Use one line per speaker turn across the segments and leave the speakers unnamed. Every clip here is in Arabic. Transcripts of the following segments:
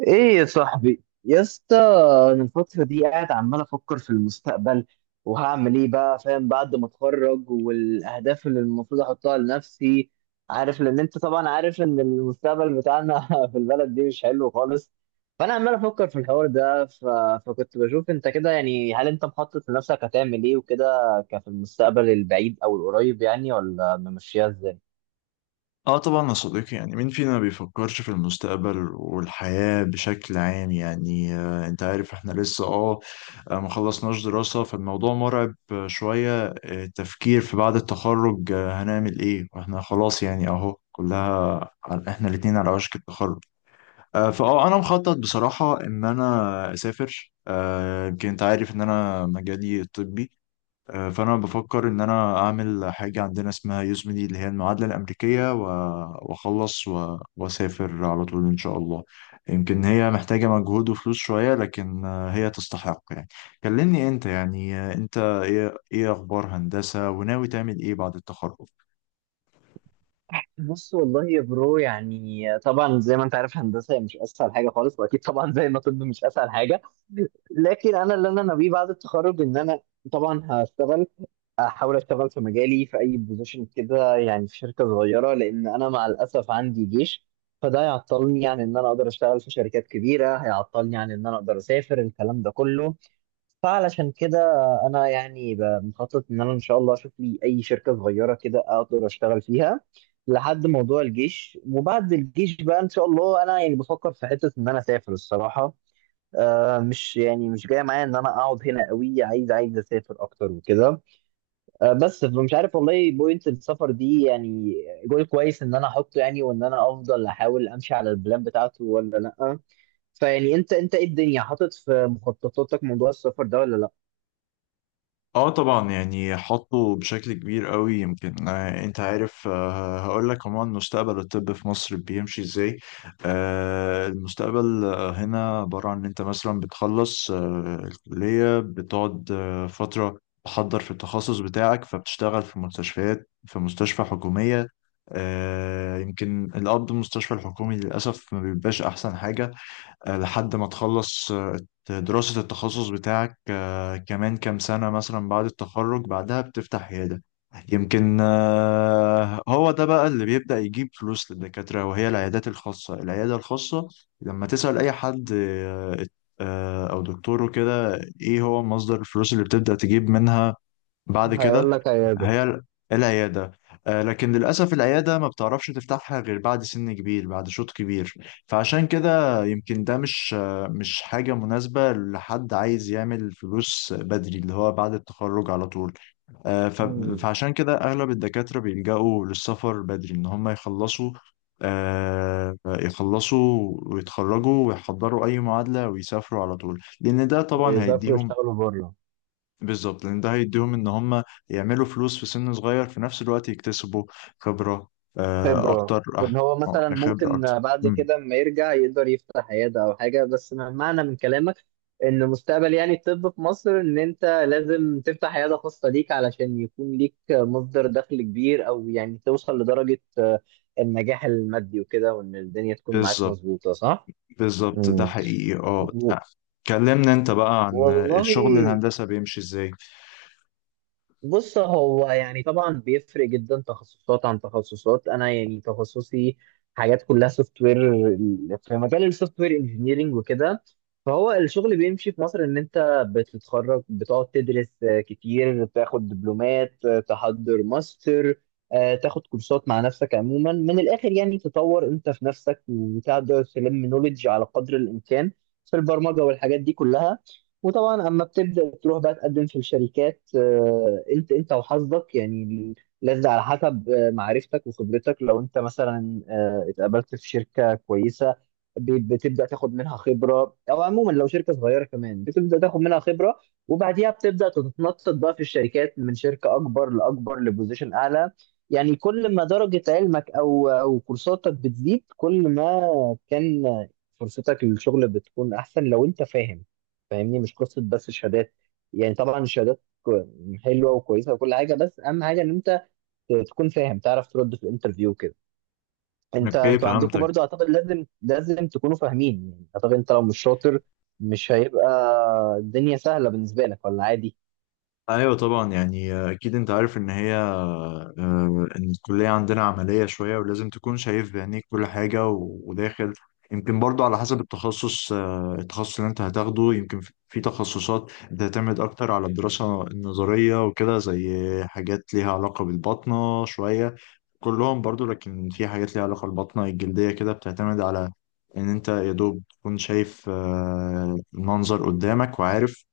ايه يا صاحبي يا اسطى. انا الفتره دي قاعد عمال افكر في المستقبل، وهعمل ايه بقى فاهم بعد ما اتخرج والاهداف اللي المفروض احطها لنفسي، عارف. لان انت طبعا عارف ان المستقبل بتاعنا في البلد دي مش حلو خالص. فانا عمال افكر في الحوار ده فكنت بشوف انت كده، يعني هل انت مخطط لنفسك هتعمل ايه وكده؟ كفي المستقبل البعيد او القريب يعني، ولا ممشيها ازاي؟
اه طبعا يا صديقي، يعني مين فينا ما بيفكرش في المستقبل والحياة بشكل عام؟ يعني انت عارف احنا لسه ما خلصناش دراسة، فالموضوع مرعب، شوية التفكير في بعد التخرج، هنعمل ايه واحنا خلاص. يعني اهو كلها احنا الاتنين على وشك التخرج. آه فاه انا مخطط بصراحة ان انا اسافر. يمكن انت عارف ان انا مجالي الطبي. فانا بفكر ان انا اعمل حاجه عندنا اسمها يوزمني، اللي هي المعادله الامريكيه، واخلص واسافر على طول ان شاء الله. يمكن هي محتاجه مجهود وفلوس شويه، لكن هي تستحق يعني. كلمني انت، يعني انت ايه اخبار هندسه، وناوي تعمل ايه بعد التخرج؟
بص والله يا برو، يعني طبعا زي ما انت عارف هندسه هي مش اسهل حاجه خالص، واكيد طبعا زي ما طب مش اسهل حاجه. لكن انا اللي انا ناويه بعد التخرج ان انا طبعا هشتغل، احاول اشتغل في مجالي في اي بوزيشن كده، يعني في شركه صغيره، لان انا مع الاسف عندي جيش. فده هيعطلني عن ان انا اقدر اشتغل في شركات كبيره، هيعطلني عن ان انا اقدر اسافر الكلام ده كله. فعلشان كده انا يعني مخطط ان انا ان شاء الله اشوف لي اي شركه صغيره كده اقدر اشتغل فيها لحد موضوع الجيش. وبعد الجيش بقى ان شاء الله انا يعني بفكر في حته ان انا اسافر الصراحه. آه مش يعني مش جاي معايا ان انا اقعد هنا قوي، عايز اسافر اكتر وكده. آه بس مش عارف والله بوينت السفر دي يعني جول كويس ان انا احطه يعني، وان انا افضل احاول امشي على البلان بتاعته ولا لا. فيعني انت ايه الدنيا حاطط في مخططاتك موضوع السفر ده ولا لا؟
اه طبعا، يعني حطه بشكل كبير قوي. يمكن انت عارف، هقول لك عموما مستقبل الطب في مصر بيمشي ازاي. المستقبل هنا عبارة عن ان انت مثلا بتخلص الكلية، بتقعد فترة تحضر في التخصص بتاعك، فبتشتغل في مستشفيات، في مستشفى حكومية. يمكن القبض المستشفى الحكومي للأسف ما بيبقاش أحسن حاجة لحد ما تخلص دراسة التخصص بتاعك كمان كام سنة مثلا بعد التخرج. بعدها بتفتح عيادة. يمكن هو ده بقى اللي بيبدأ يجيب فلوس للدكاترة، وهي العيادات الخاصة، العيادة الخاصة لما تسأل أي حد أو دكتور وكده. إيه هو مصدر الفلوس اللي بتبدأ تجيب منها بعد كده؟
هيقول لك عيادة.
هي ال- العيادة. لكن للأسف العيادة ما بتعرفش تفتحها غير بعد سن كبير، بعد شوط كبير. فعشان كده يمكن ده مش مش حاجة مناسبة لحد عايز يعمل فلوس بدري، اللي هو بعد التخرج على طول. آه، ف-
مم.
فعشان كده أغلب الدكاترة بيلجأوا للسفر بدري، إن هم يخلصوا، يخلصوا ويتخرجوا ويحضروا أي معادلة ويسافروا على طول، لأن ده طبعا
ويسافروا
هيديهم.
يشتغلوا بره.
بالظبط، لان ده هيديهم ان هم يعملوا فلوس في سن صغير، في نفس الوقت يكتسبوا خبرة
خبرة،
اكتر.
وإن هو مثلا
خبرة اكتر.
ممكن بعد
مم.
كده لما يرجع يقدر يفتح عيادة أو حاجة. بس معنى من كلامك إن مستقبل يعني الطب في مصر إن أنت لازم تفتح عيادة خاصة ليك علشان يكون ليك مصدر دخل كبير، أو يعني توصل لدرجة آه، النجاح المادي وكده، وإن الدنيا تكون معاك
بالظبط.
مظبوطة، صح؟
بالظبط ده
مم.
حقيقي اه
و-
آه. كلمنا انت بقى عن
والله
الشغل، الهندسة بيمشي ازاي؟
بص، هو يعني طبعا بيفرق جدا تخصصات عن تخصصات. انا يعني تخصصي حاجات كلها سوفت وير، في مجال السوفت وير انجينيرنج وكده. فهو الشغل بيمشي في مصر ان انت بتتخرج، بتقعد تدرس آه، كتير، تاخد دبلومات آه، تحضر ماستر آه، تاخد كورسات مع نفسك. عموما من الاخر يعني تطور انت في نفسك وتقدر تلم نوليدج على قدر الامكان في البرمجة والحاجات دي كلها. وطبعا اما بتبدا تروح بقى تقدم في الشركات آه، انت وحظك يعني، لازم على حسب آه، معرفتك وخبرتك. لو انت مثلا آه، اتقابلت في شركه كويسه بتبدا تاخد منها خبره، او عموما لو شركه صغيره كمان بتبدا تاخد منها خبره، وبعديها بتبدا تتنطط بقى في الشركات من شركه اكبر لاكبر لبوزيشن اعلى. يعني كل ما درجه علمك او كورساتك بتزيد، كل ما كان فرصتك للشغل بتكون احسن، لو انت فاهم فاهمني. مش قصه بس الشهادات، يعني طبعا الشهادات حلوه وكويسه وكل حاجه، بس اهم حاجه ان انت تكون فاهم، تعرف ترد في الانترفيو كده. انت
اوكي،
انتوا عندكم
فهمتك.
برضو اعتقد لازم تكونوا فاهمين، يعني اعتقد انت لو مش شاطر مش هيبقى الدنيا سهله بالنسبه لك، ولا عادي؟
ايوه طبعا، يعني اكيد انت عارف ان هي ان الكليه عندنا عمليه شويه، ولازم تكون شايف بعينيك كل حاجه وداخل. يمكن برضو على حسب التخصص، التخصص اللي انت هتاخده. يمكن في تخصصات بتعتمد اكتر على الدراسه النظريه وكده، زي حاجات ليها علاقه بالباطنه شويه، كلهم برضو. لكن في حاجات ليها علاقه بالباطنه الجلديه كده بتعتمد على ان انت يا دوب تكون شايف المنظر قدامك، وعارف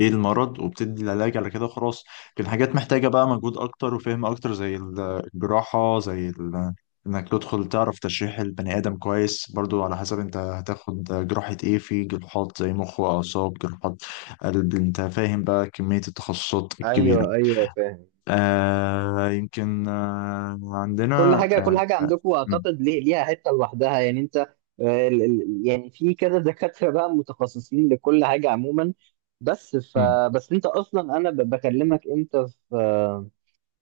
ايه المرض، وبتدي العلاج على كده خلاص. لكن حاجات محتاجة بقى مجهود اكتر وفهم اكتر، زي الجراحة، انك تدخل تعرف تشريح البني ادم كويس. برضو على حسب انت هتاخد جراحة ايه، في جراحات زي مخ واعصاب، جراحات قلب. انت فاهم بقى كمية التخصصات الكبيرة.
ايوه ايوه فاهم.
آه يمكن آه
كل
عندنا
حاجه
آه آه،
عندكم
م-
اعتقد ليه ليها حته لوحدها، يعني انت آه، يعني في كذا دكاتره بقى متخصصين لكل حاجه عموما. بس ف
م.
بس انت اصلا انا بكلمك انت في آه،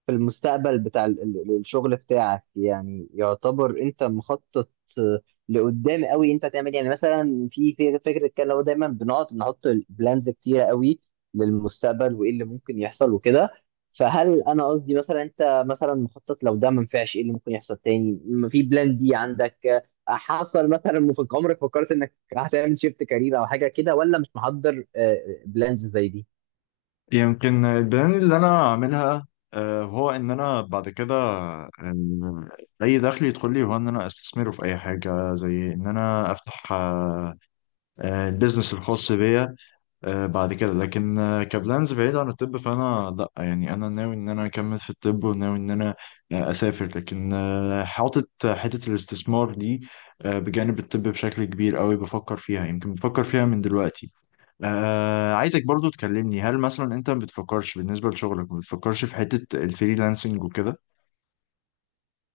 في المستقبل بتاع الشغل بتاعك. يعني يعتبر انت مخطط آه، لقدام قوي، انت هتعمل إيه؟ يعني مثلا في فكره كده اللي هو دايما بنقعد نحط بلانز كتيره قوي للمستقبل وايه اللي ممكن يحصل وكده. فهل انا قصدي مثلا انت مثلا مخطط لو ده ما نفعش ايه اللي ممكن يحصل تاني؟ في بلان دي عندك؟ آه، حصل مثلا في عمرك فكرت انك هتعمل شيفت كارير او حاجه كده، ولا مش محضر بلانز زي دي؟
يمكن البلان اللي انا اعملها هو ان انا بعد كده اي دخل يدخل لي، هو ان انا استثمره في اي حاجه، زي ان انا افتح البيزنس الخاص بيا بعد كده. لكن كبلانز بعيد عن الطب، فانا لا، يعني انا ناوي ان انا اكمل في الطب، وناوي ان انا اسافر. لكن حاطط حته الاستثمار دي بجانب الطب بشكل كبير قوي. بفكر فيها، يمكن بفكر فيها من دلوقتي. عايزك برضو تكلمني، هل مثلا انت ما بتفكرش بالنسبه لشغلك، ما بتفكرش في حته الفريلانسنج وكده؟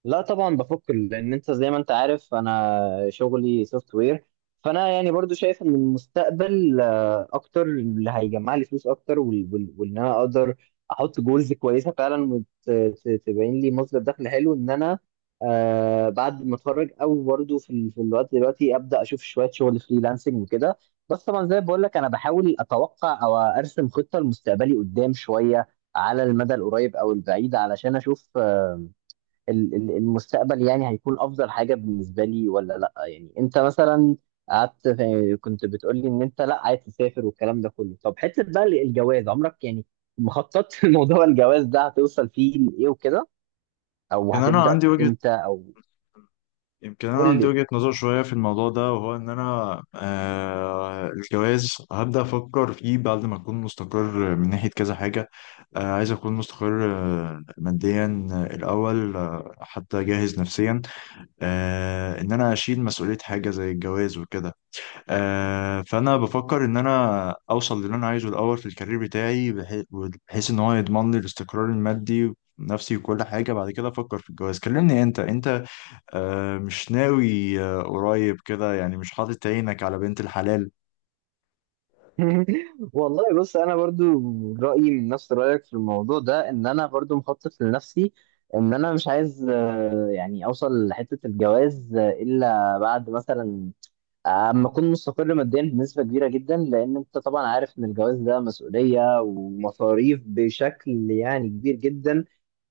لا طبعا بفك، لان انت زي ما انت عارف انا شغلي سوفت وير. فانا يعني برضو شايف ان المستقبل آه، اكتر اللي هيجمع لي فلوس اكتر، وان انا اقدر احط جولز كويسه فعلا وتبين لي مصدر دخل حلو، ان انا آه، بعد ما اتخرج او برضو في في الوقت دلوقتي ابدا اشوف شويه شغل فريلانسنج وكده. بس طبعا زي ما بقول لك انا بحاول اتوقع او ارسم خطه لمستقبلي قدام شويه، على المدى القريب او البعيد، علشان اشوف المستقبل يعني هيكون افضل حاجه بالنسبه لي ولا لا. يعني انت مثلا قعدت كنت بتقول لي ان انت لا عايز تسافر والكلام ده كله. طب حته بقى الجواز عمرك يعني مخطط في موضوع الجواز ده هتوصل فيه لايه وكده، او
كان انا
هتبدا
عندي وجهه
امتى او
يمكن انا
قول
عندي
لي.
وجهة نظر شوية في الموضوع ده، وهو ان انا الجواز هبدأ افكر فيه بعد ما اكون مستقر من ناحية كذا حاجة. عايز اكون مستقر ماديا الاول، حتى جاهز نفسيا ان انا اشيل مسؤولية حاجة زي الجواز وكده. فانا بفكر ان انا اوصل للي انا عايزه الاول في الكارير بتاعي، بحيث ان هو يضمن لي الاستقرار المادي، نفسي وكل حاجة. بعد كده أفكر في الجواز. كلمني أنت، مش ناوي قريب كده يعني، مش حاطط عينك على بنت الحلال؟
والله بص انا برضو رايي من نفس رايك في الموضوع ده، ان انا برضو مخطط لنفسي ان انا مش عايز آه، يعني اوصل لحته الجواز آه، الا بعد مثلا اما اكون مستقر ماديا بنسبه كبيره جدا. لان انت طبعا عارف ان الجواز ده مسؤوليه ومصاريف بشكل يعني كبير جدا.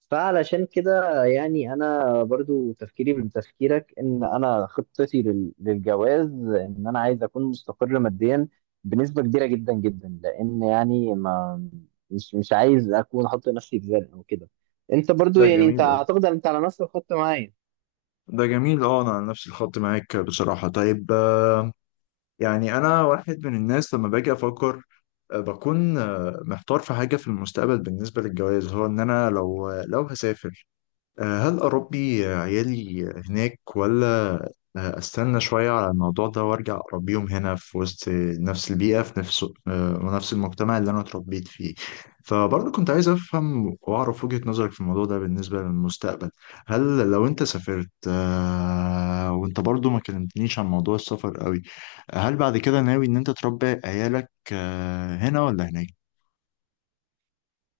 فعلشان كده يعني انا برضو تفكيري من تفكيرك ان انا خطتي للجواز ان انا عايز اكون مستقر ماديا بنسبه كبيره جدا جدا، لان يعني ما مش عايز اكون احط نفسي في زنقه او كده. انت برضو
ده
يعني انت
جميل أوي.
اعتقد ان انت على نفس الخط معايا.
ده جميل. اه انا على نفس الخط معاك بصراحة. طيب يعني انا واحد من الناس لما باجي افكر بكون محتار في حاجة في المستقبل بالنسبة للجواز، هو ان انا، لو هسافر، هل أربي عيالي هناك، ولا أستنى شوية على الموضوع ده وأرجع أربيهم هنا في وسط نفس البيئة، في نفس ونفس المجتمع اللي أنا اتربيت فيه؟ فبرضه كنت عايز أفهم وأعرف وجهة نظرك في الموضوع ده بالنسبة للمستقبل. هل لو أنت سافرت، وأنت برضه ما كلمتنيش عن موضوع السفر قوي، هل بعد كده ناوي إن أنت تربي عيالك هنا ولا هناك؟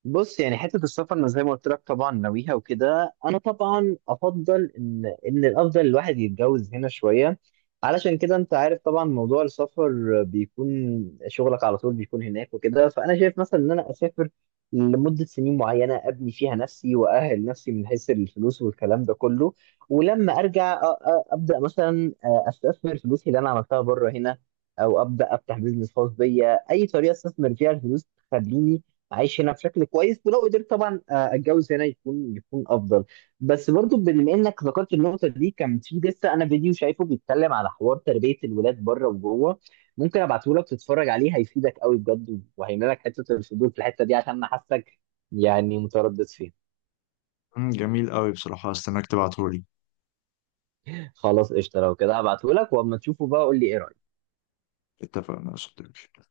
بص يعني حتة السفر أنا زي ما قلت لك طبعا ناويها وكده. أنا طبعا أفضل إن الأفضل الواحد يتجوز هنا شوية، علشان كده أنت عارف طبعا موضوع السفر بيكون شغلك على طول بيكون هناك وكده. فأنا شايف مثلا إن أنا أسافر لمدة سنين معينة أبني فيها نفسي وأأهل نفسي من حيث الفلوس والكلام ده كله، ولما أرجع أبدأ مثلا أستثمر فلوسي اللي أنا عملتها بره هنا، أو أبدأ أفتح بيزنس خاص بيا، أي طريقة أستثمر فيها الفلوس تخليني عايش هنا بشكل كويس. ولو قدرت طبعا آه، اتجوز هنا يكون افضل. بس برضو بما انك ذكرت النقطه دي، كان في لسه انا فيديو شايفه بيتكلم على حوار تربيه الولاد بره وجوه. ممكن ابعته لك تتفرج عليه، هيفيدك قوي بجد، وهيملى لك حته الفضول في الحته دي، عشان انا حاسك يعني متردد فيها.
مم، جميل قوي بصراحة. استناك تبعتهولي.
خلاص قشطه، لو كده هبعته لك، واما تشوفه بقى قول لي ايه رايك.
اتفقنا يا صديقي.